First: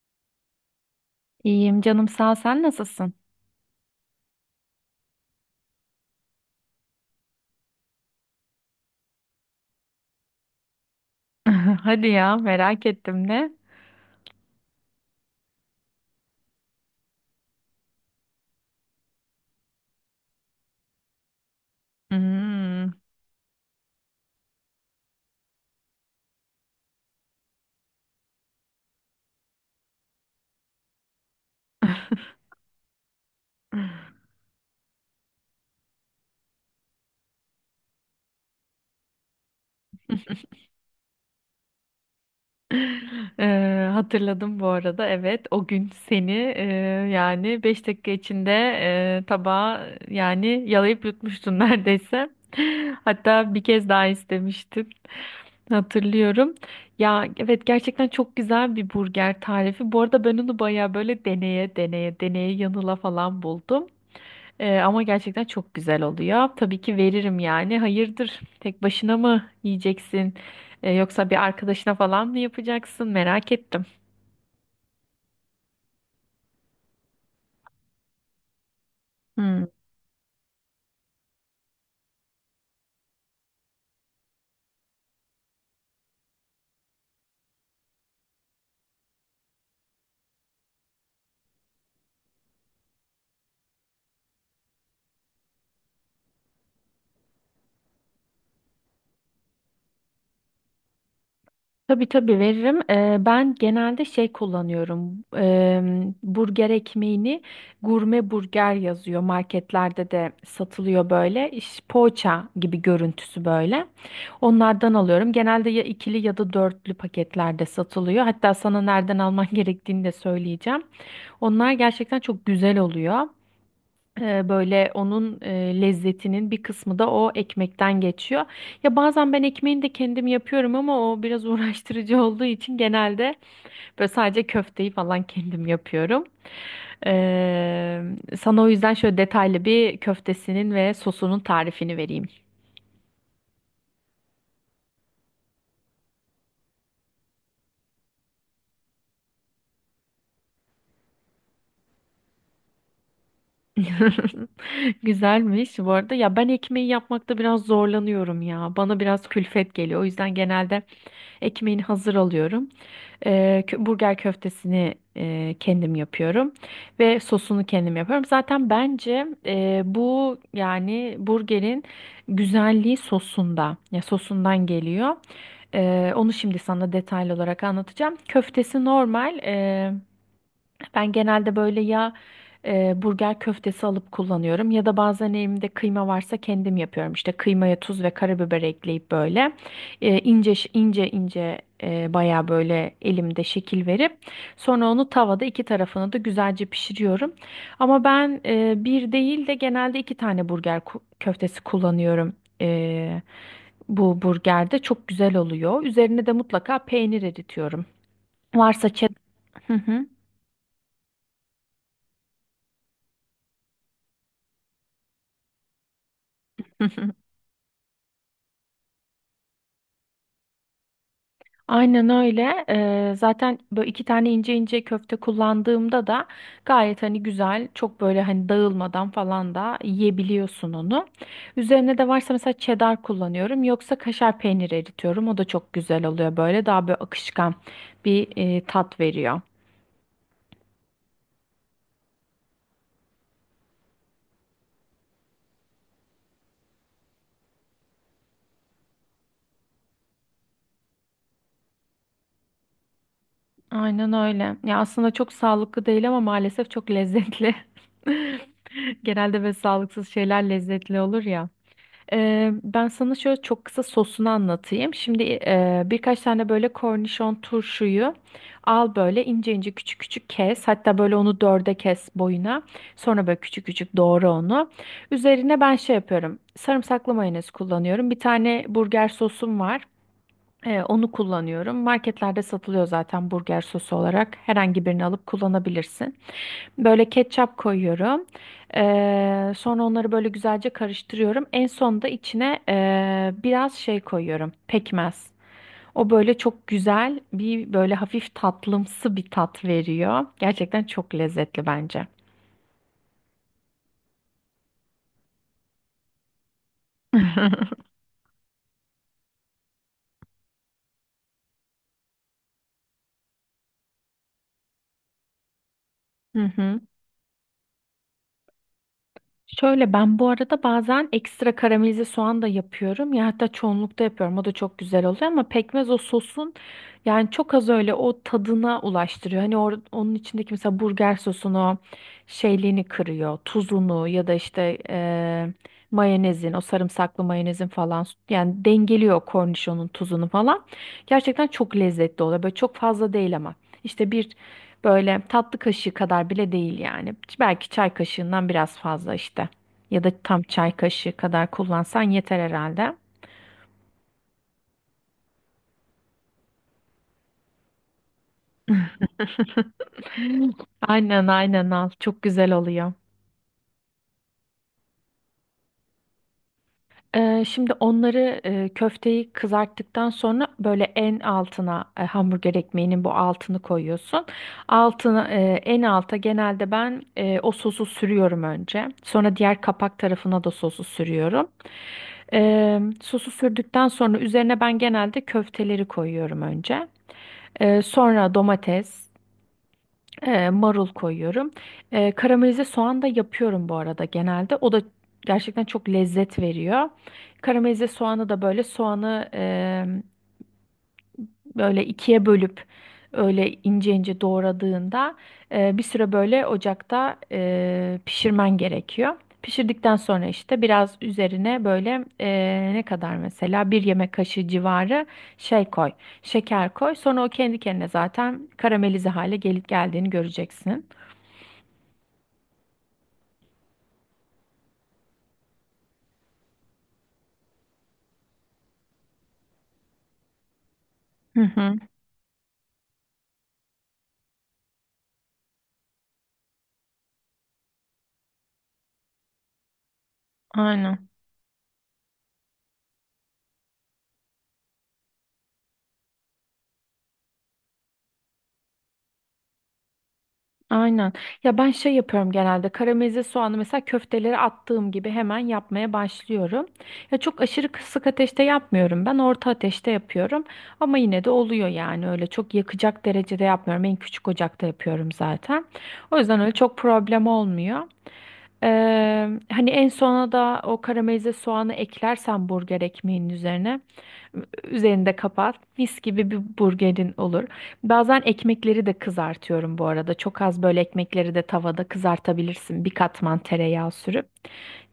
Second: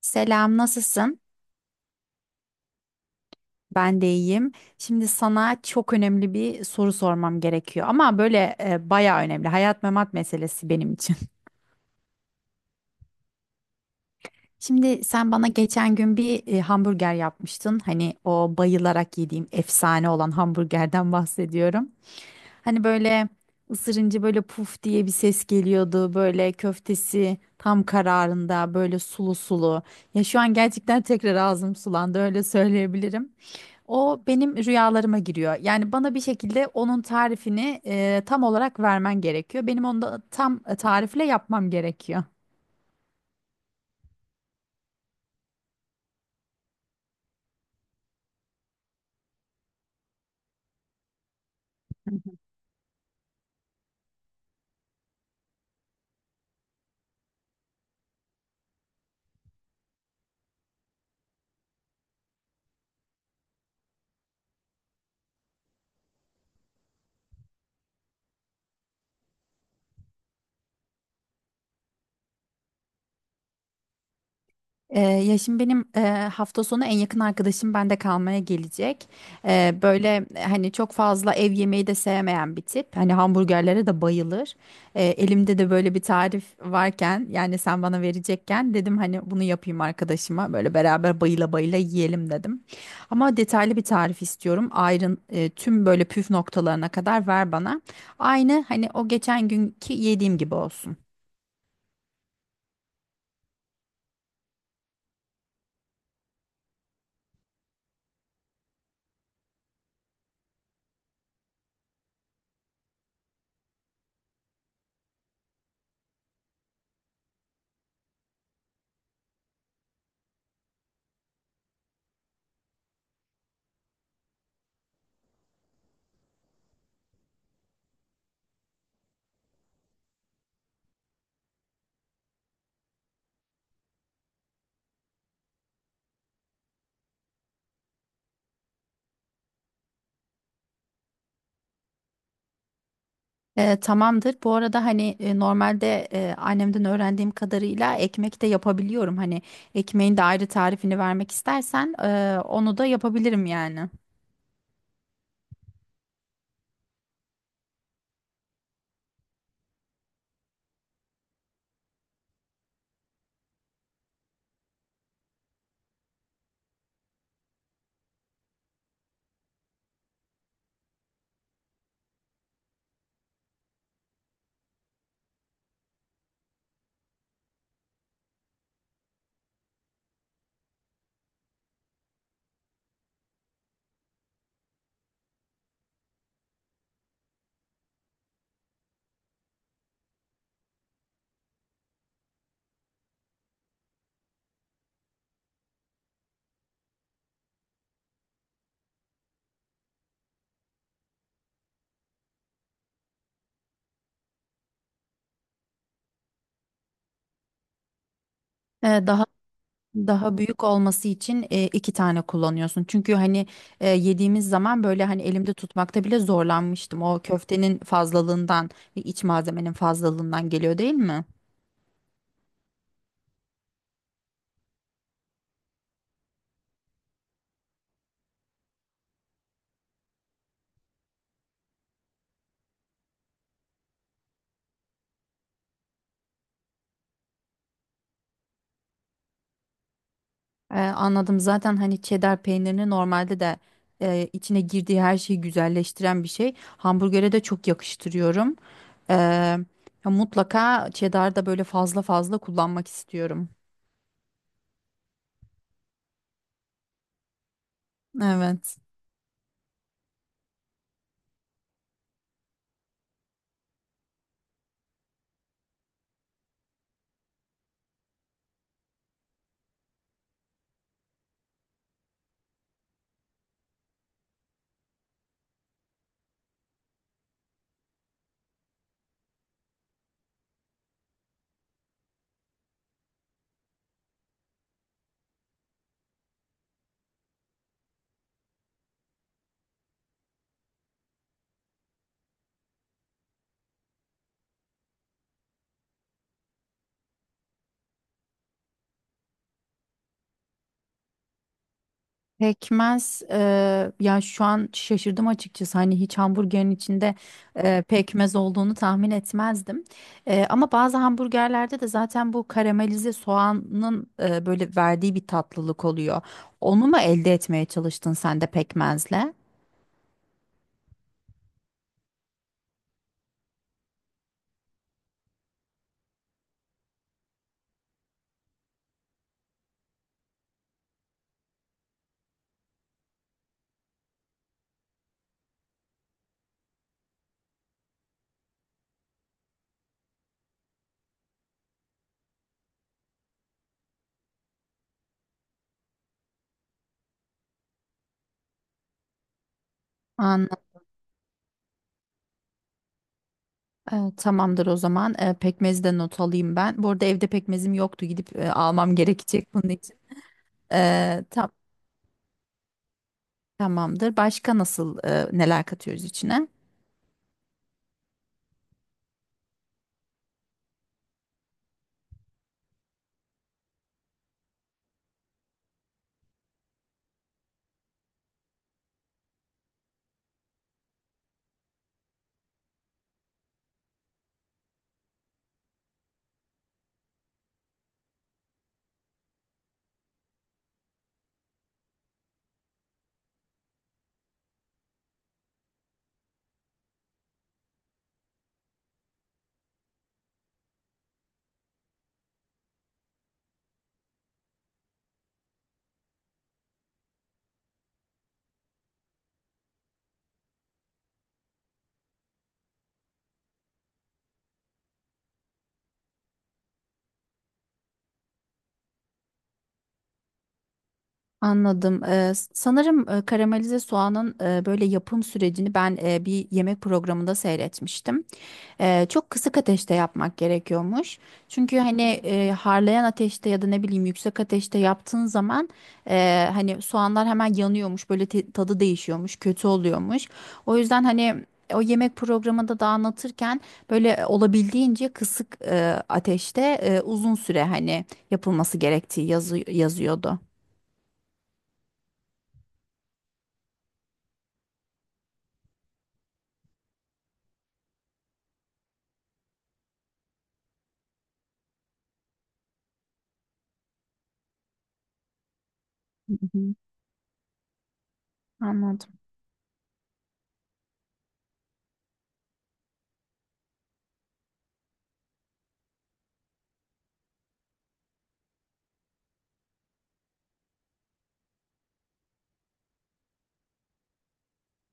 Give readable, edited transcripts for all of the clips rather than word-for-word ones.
Selam, nasılsın? İyiyim canım sağ ol. Sen nasılsın? Ben de iyiyim. Şimdi sana çok önemli bir soru sormam gerekiyor ama böyle bayağı önemli. Hayat memat meselesi benim için. Hadi ya merak ettim de. Şimdi sen bana geçen gün bir hamburger yapmıştın. Hani o bayılarak yediğim efsane olan hamburgerden bahsediyorum. Hani Hmm. böyle ısırınca böyle puf diye bir ses geliyordu. Böyle köftesi tam kararında böyle sulu sulu. Ya şu an gerçekten tekrar ağzım sulandı öyle söyleyebilirim. O benim rüyalarıma giriyor. Yani bana bir şekilde onun tarifini tam olarak vermen gerekiyor. Benim onu da tam tarifle yapmam gerekiyor. Hatırladım bu arada, evet o gün seni yani 5 dakika içinde tabağa yani yalayıp yutmuştun neredeyse. Hatta bir kez daha istemiştin, hatırlıyorum. Ya evet, gerçekten çok güzel bir burger tarifi. Bu arada ben onu baya böyle deneye deneye deneye yanıla falan buldum. Ama gerçekten çok güzel oluyor. Tabii ki veririm yani. Hayırdır? Tek başına mı yiyeceksin? Yoksa bir arkadaşına falan mı yapacaksın? Merak ettim. Ya şimdi benim hafta sonu en yakın arkadaşım bende kalmaya gelecek. Hmm. Böyle hani çok fazla ev yemeği de sevmeyen bir tip. Hani hamburgerlere de bayılır. Elimde de böyle bir tarif varken yani sen bana verecekken dedim hani bunu yapayım arkadaşıma. Böyle beraber bayıla bayıla yiyelim dedim. Ama detaylı bir tarif istiyorum. Ayrın tüm böyle püf noktalarına kadar ver bana. Aynı hani o geçen günkü yediğim gibi olsun. Tabii tabii veririm. Ben genelde şey kullanıyorum. Burger ekmeğini gurme burger yazıyor. Marketlerde de satılıyor böyle. İş, poğaça gibi görüntüsü böyle. Onlardan alıyorum. Genelde ya ikili ya da dörtlü paketlerde satılıyor. Hatta sana nereden alman gerektiğini de söyleyeceğim. Onlar gerçekten çok güzel oluyor. Böyle onun lezzetinin bir kısmı da o ekmekten geçiyor. Ya bazen ben ekmeğini de kendim yapıyorum, ama o biraz uğraştırıcı olduğu için genelde böyle sadece köfteyi falan kendim yapıyorum. Ee, sana o yüzden şöyle detaylı bir köftesinin ve sosunun tarifini vereyim. Tamamdır. Bu arada hani normalde annemden öğrendiğim kadarıyla ekmek de yapabiliyorum. Hani ekmeğin de ayrı tarifini vermek istersen onu da yapabilirim yani. Güzelmiş bu arada. Ya ben ekmeği yapmakta biraz zorlanıyorum ya. Bana biraz külfet geliyor. O yüzden genelde ekmeğini hazır alıyorum. Burger köftesini kendim yapıyorum ve sosunu kendim yapıyorum. Zaten bence bu yani burgerin güzelliği sosunda, ya sosundan geliyor. Onu şimdi sana detaylı olarak anlatacağım. Köftesi normal. Ben genelde böyle ya burger köftesi alıp kullanıyorum ya da bazen elimde kıyma varsa kendim yapıyorum. İşte kıymaya tuz ve karabiber ekleyip böyle ince ince bayağı böyle elimde şekil verip sonra onu tavada iki tarafını da güzelce pişiriyorum. Ama ben bir değil de genelde iki tane köftesi kullanıyorum. Bu burgerde çok güzel oluyor. Üzerine de mutlaka peynir eritiyorum. E, Varsa çet... daha Hı hı. daha büyük olması için iki tane kullanıyorsun. Çünkü hani yediğimiz zaman böyle hani elimde tutmakta bile zorlanmıştım. O köftenin fazlalığından, iç malzemenin fazlalığından geliyor değil mi? Aynen öyle. Zaten böyle iki tane ince ince köfte kullandığımda da gayet hani güzel, çok böyle hani dağılmadan falan da yiyebiliyorsun onu. Üzerine de varsa mesela cheddar kullanıyorum, yoksa kaşar peyniri eritiyorum. O da çok güzel oluyor, böyle daha böyle akışkan bir tat veriyor. Anladım. Zaten hani cheddar peynirini normalde de içine girdiği her şeyi güzelleştiren bir şey. Hamburgere de çok yakıştırıyorum. Ee, ya mutlaka cheddar da böyle fazla fazla kullanmak istiyorum. Aynen öyle. Ya aslında çok sağlıklı değil, ama maalesef çok lezzetli. Evet. Genelde böyle sağlıksız şeyler lezzetli olur ya. Ben sana şöyle çok kısa sosunu anlatayım. Şimdi birkaç tane böyle kornişon turşuyu al, böyle ince ince küçük küçük kes. Hatta böyle onu dörde kes boyuna. Sonra böyle küçük küçük doğra onu. Üzerine ben şey yapıyorum. Sarımsaklı mayonez kullanıyorum. Bir tane burger sosum var. Onu kullanıyorum. Marketlerde satılıyor zaten burger sosu olarak. Herhangi birini alıp kullanabilirsin. Böyle ketçap koyuyorum. Sonra onları böyle güzelce karıştırıyorum. En sonunda içine biraz şey koyuyorum. Pekmez. O böyle çok güzel bir, böyle hafif tatlımsı bir tat veriyor. Gerçekten çok lezzetli bence. Pekmez ya şu an şaşırdım açıkçası hani hiç hamburgerin içinde pekmez olduğunu tahmin etmezdim. Ama bazı hamburgerlerde de zaten bu karamelize soğanın böyle verdiği bir tatlılık oluyor. Hı hı. Onu mu elde etmeye çalıştın sen de pekmezle? Şöyle, ben bu arada bazen ekstra karamelize soğan da yapıyorum. Ya hatta çoğunlukta yapıyorum. O da çok güzel oluyor, ama pekmez o sosun yani çok az öyle o tadına ulaştırıyor. Onun içindeki mesela burger sosunu şeyliğini kırıyor. Tuzunu ya da işte mayonezin, o sarımsaklı mayonezin falan yani dengeliyor kornişonun tuzunu falan. Gerçekten çok lezzetli oluyor. Böyle çok fazla değil ama. İşte bir, böyle tatlı kaşığı kadar bile değil yani. Belki çay kaşığından biraz fazla işte. Ya da tam An çay kaşığı kadar kullansan yeter herhalde. Tamamdır o zaman. Pekmezi de not alayım ben. Bu arada evde pekmezim yoktu gidip almam gerekecek bunun için. E, Aynen tam aynen al. Çok güzel oluyor. Tamamdır. Başka nasıl neler katıyoruz içine? Şimdi onları, köfteyi kızarttıktan sonra böyle en altına hamburger ekmeğinin bu altını koyuyorsun. Altına en alta genelde ben o sosu sürüyorum önce. Sonra diğer kapak tarafına da sosu sürüyorum. Sosu sürdükten sonra üzerine ben genelde köfteleri koyuyorum önce. Sonra domates, marul koyuyorum. Karamelize soğan da yapıyorum bu arada genelde. O da gerçekten çok lezzet veriyor. Karamelize soğanı da böyle, soğanı böyle ikiye bölüp öyle ince ince doğradığında bir süre böyle ocakta pişirmen gerekiyor. Pişirdikten sonra işte biraz üzerine böyle ne kadar mesela bir yemek kaşığı civarı şey koy, şeker koy. Sonra o kendi kendine zaten karamelize hale geldiğini göreceksin. Anladım. Sanırım karamelize soğanın böyle yapım sürecini ben bir yemek programında seyretmiştim. Çok kısık ateşte yapmak gerekiyormuş. Hı hı, Çünkü hani harlayan ateşte ya da ne bileyim yüksek ateşte yaptığın zaman hani soğanlar hemen yanıyormuş, böyle tadı değişiyormuş, kötü oluyormuş. O yüzden aynen. hani o yemek programında da anlatırken böyle olabildiğince kısık ateşte uzun süre hani yapılması gerektiği yazı yazıyordu. Aynen. Ya ben şey yapıyorum genelde. Karamelize soğanı mesela köfteleri attığım gibi hemen yapmaya başlıyorum. Ya çok aşırı kısık ateşte yapmıyorum. Ben orta ateşte yapıyorum. Ama yine de oluyor yani. Öyle çok yakacak derecede yapmıyorum. En küçük ocakta yapıyorum zaten. O Hı yüzden öyle hı. çok problem olmuyor. Anladım. Hani en sona da o karamelize soğanı eklersen burger ekmeğinin üzerine, üzerini de kapat. Mis gibi bir burgerin olur. Bazen ekmekleri de kızartıyorum bu arada. Çok az böyle ekmekleri de tavada kızartabilirsin. Bir katman tereyağı sürüp.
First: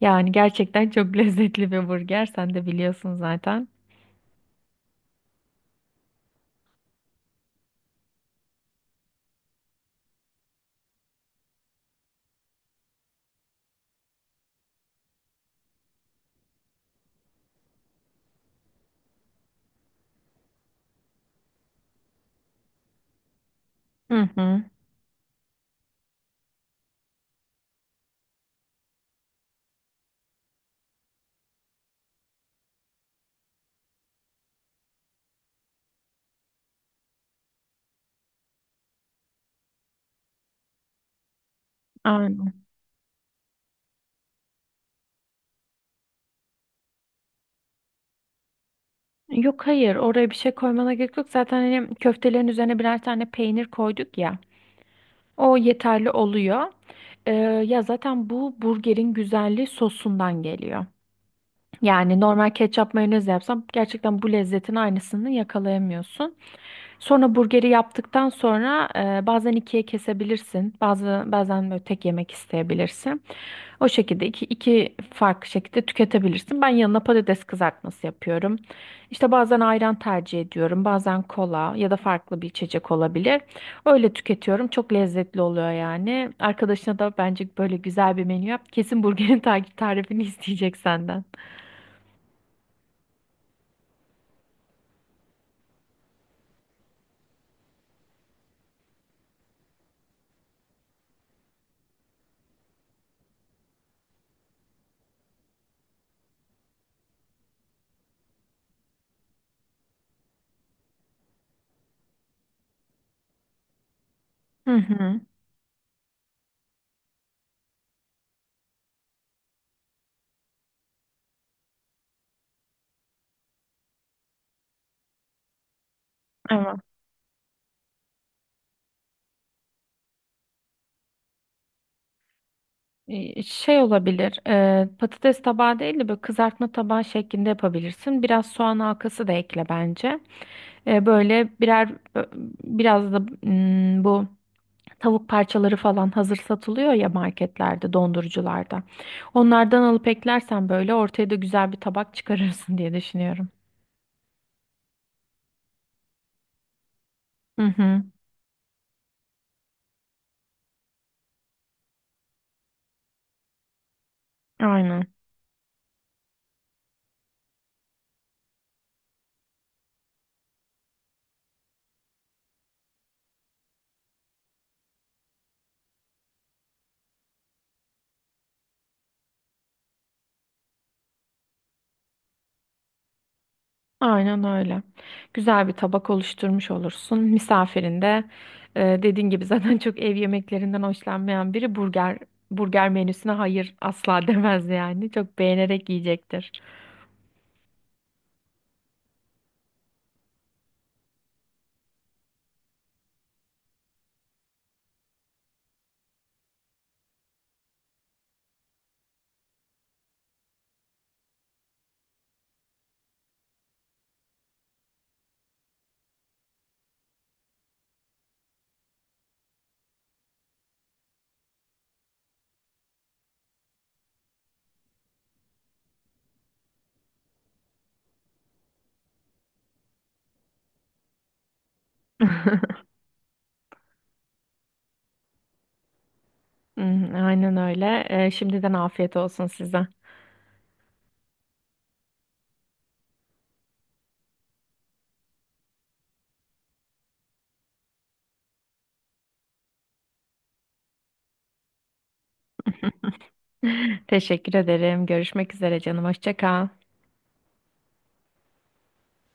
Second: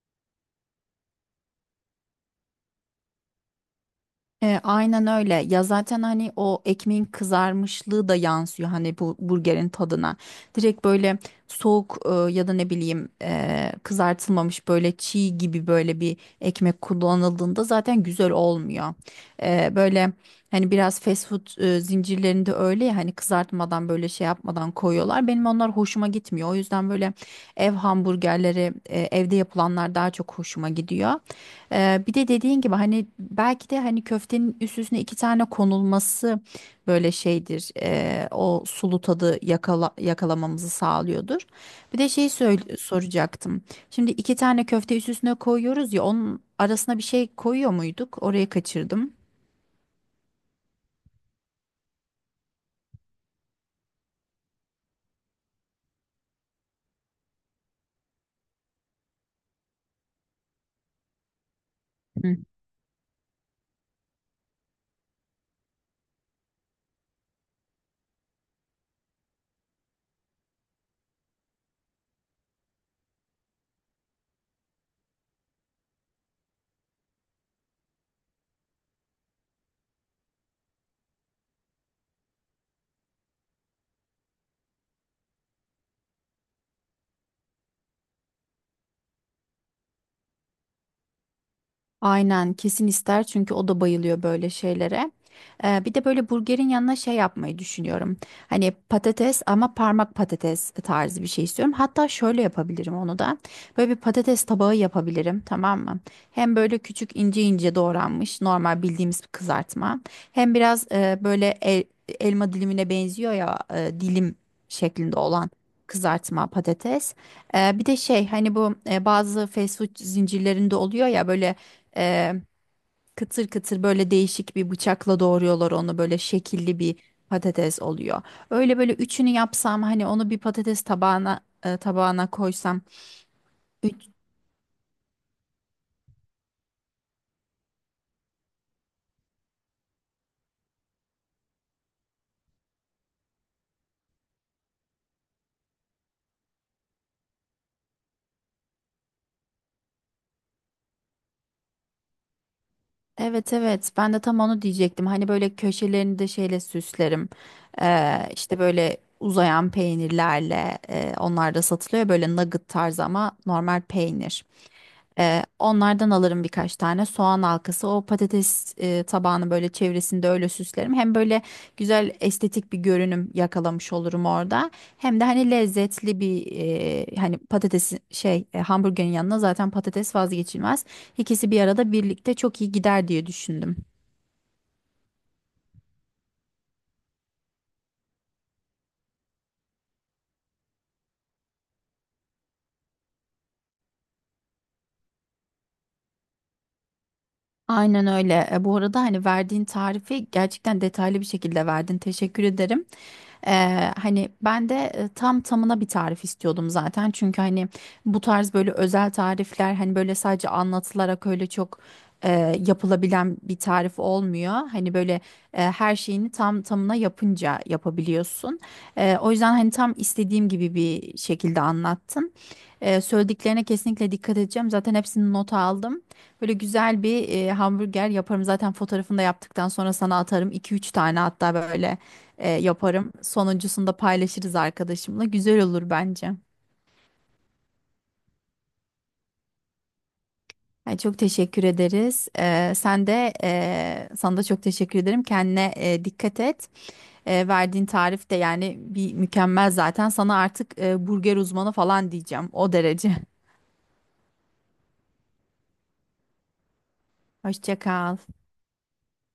Yani gerçekten çok lezzetli bir burger. Sen de biliyorsun zaten. Aynen öyle. Ya zaten hani o ekmeğin kızarmışlığı da yansıyor hani bu burgerin tadına. Direkt böyle soğuk ya da ne bileyim kızartılmamış böyle çiğ gibi böyle bir ekmek kullanıldığında zaten güzel olmuyor. Böyle hani biraz fast food zincirlerinde öyle ya hani kızartmadan böyle şey Hı hı. yapmadan koyuyorlar. Benim onlar hoşuma gitmiyor. O yüzden böyle ev hamburgerleri evde yapılanlar daha çok hoşuma gidiyor. Bir de dediğin gibi hani belki de hani köftenin üst üstüne iki tane konulması böyle şeydir. O sulu tadı yakalamamızı sağlıyordur. Bir de şeyi Aynen. Soracaktım. Şimdi iki tane köfte üst üstüne koyuyoruz ya onun arasına bir şey koyuyor muyduk? Orayı kaçırdım. Yok, hayır, oraya bir şey koymana gerek yok. Zaten hani köftelerin üzerine birer tane peynir koyduk ya. O yeterli oluyor. Ee, ya zaten bu burgerin güzelliği sosundan geliyor. Yani normal ketçap mayonez yapsam gerçekten bu lezzetin aynısını yakalayamıyorsun. Sonra burgeri yaptıktan sonra bazen ikiye kesebilirsin. Bazen böyle tek yemek isteyebilirsin. O şekilde iki farklı şekilde tüketebilirsin. Ben yanına patates kızartması yapıyorum. İşte bazen ayran tercih ediyorum. Bazen kola ya da farklı bir içecek olabilir. Öyle tüketiyorum. Çok lezzetli oluyor yani. Arkadaşına da bence böyle güzel bir menü yap. Kesin burgerin takip tarifini isteyecek senden. Aynen kesin ister çünkü o da bayılıyor böyle şeylere. Bir de böyle burgerin yanına şey yapmayı düşünüyorum. Hani patates ama parmak patates tarzı bir şey istiyorum. Hatta şöyle yapabilirim onu da. Böyle bir patates tabağı yapabilirim, tamam mı? Hem böyle küçük ince ince doğranmış normal bildiğimiz bir kızartma. Hem biraz böyle elma dilimine benziyor ya dilim şeklinde Hı olan kızartma patates. Bir de şey hani bu bazı fast food zincirlerinde oluyor ya böyle ee, kıtır kıtır böyle değişik bir bıçakla doğruyorlar onu, böyle hı. şekilli bir patates oluyor. Öyle böyle üçünü yapsam hani onu bir patates tabağına koysam. Şey Üç, olabilir, patates tabağı değil de böyle kızartma tabağı şeklinde yapabilirsin. Biraz soğan halkası da ekle bence. Böyle birer, biraz da bu tavuk parçaları falan hazır satılıyor ya marketlerde, dondurucularda. Onlardan alıp eklersen böyle ortaya da güzel bir tabak çıkarırsın diye düşünüyorum. evet evet, ben de tam onu diyecektim. Hani böyle köşelerini de şeyle süslerim. Hı hı, İşte böyle uzayan peynirlerle onlar da satılıyor ya, böyle nugget tarzı ama normal peynir. aynen. Onlardan alırım, birkaç tane soğan halkası. O patates tabağını böyle çevresinde öyle süslerim. Hem böyle güzel estetik bir görünüm yakalamış olurum orada. Hem de hani lezzetli bir hani patatesin şey hamburgerin yanına zaten patates vazgeçilmez. İkisi bir arada birlikte çok iyi gider diye düşündüm. Aynen öyle. Güzel bir tabak oluşturmuş olursun. Misafirin de dediğin gibi zaten çok ev yemeklerinden hoşlanmayan biri, burger menüsüne hayır asla demez yani. Çok beğenerek yiyecektir. Aynen öyle. Bu arada hani verdiğin tarifi gerçekten detaylı bir şekilde verdin. Teşekkür ederim. Hani ben de tam tamına bir tarif istiyordum zaten. Çünkü hani bu tarz böyle özel tarifler hani böyle sadece anlatılarak öyle çok e, yapılabilen bir tarif olmuyor. Hani böyle her şeyini tam tamına yapınca yapabiliyorsun. O yüzden hani tam istediğim gibi bir şekilde anlattın. Söylediklerine kesinlikle dikkat edeceğim. Zaten hepsini nota aldım. Böyle güzel bir hamburger yaparım. Zaten fotoğrafını da yaptıktan sonra sana atarım. İki üç tane hatta böyle yaparım. Sonuncusunu da paylaşırız arkadaşımla. Güzel olur bence. Hmm, aynen öyle. Şimdiden afiyet olsun size. Ay, çok teşekkür ederiz. Sana da çok teşekkür ederim. Kendine dikkat et. Verdiğin tarif de yani bir mükemmel zaten. Sana artık burger uzmanı falan diyeceğim. O derece. Teşekkür ederim. Görüşmek üzere canım. Hoşça kal. Hoşça kal.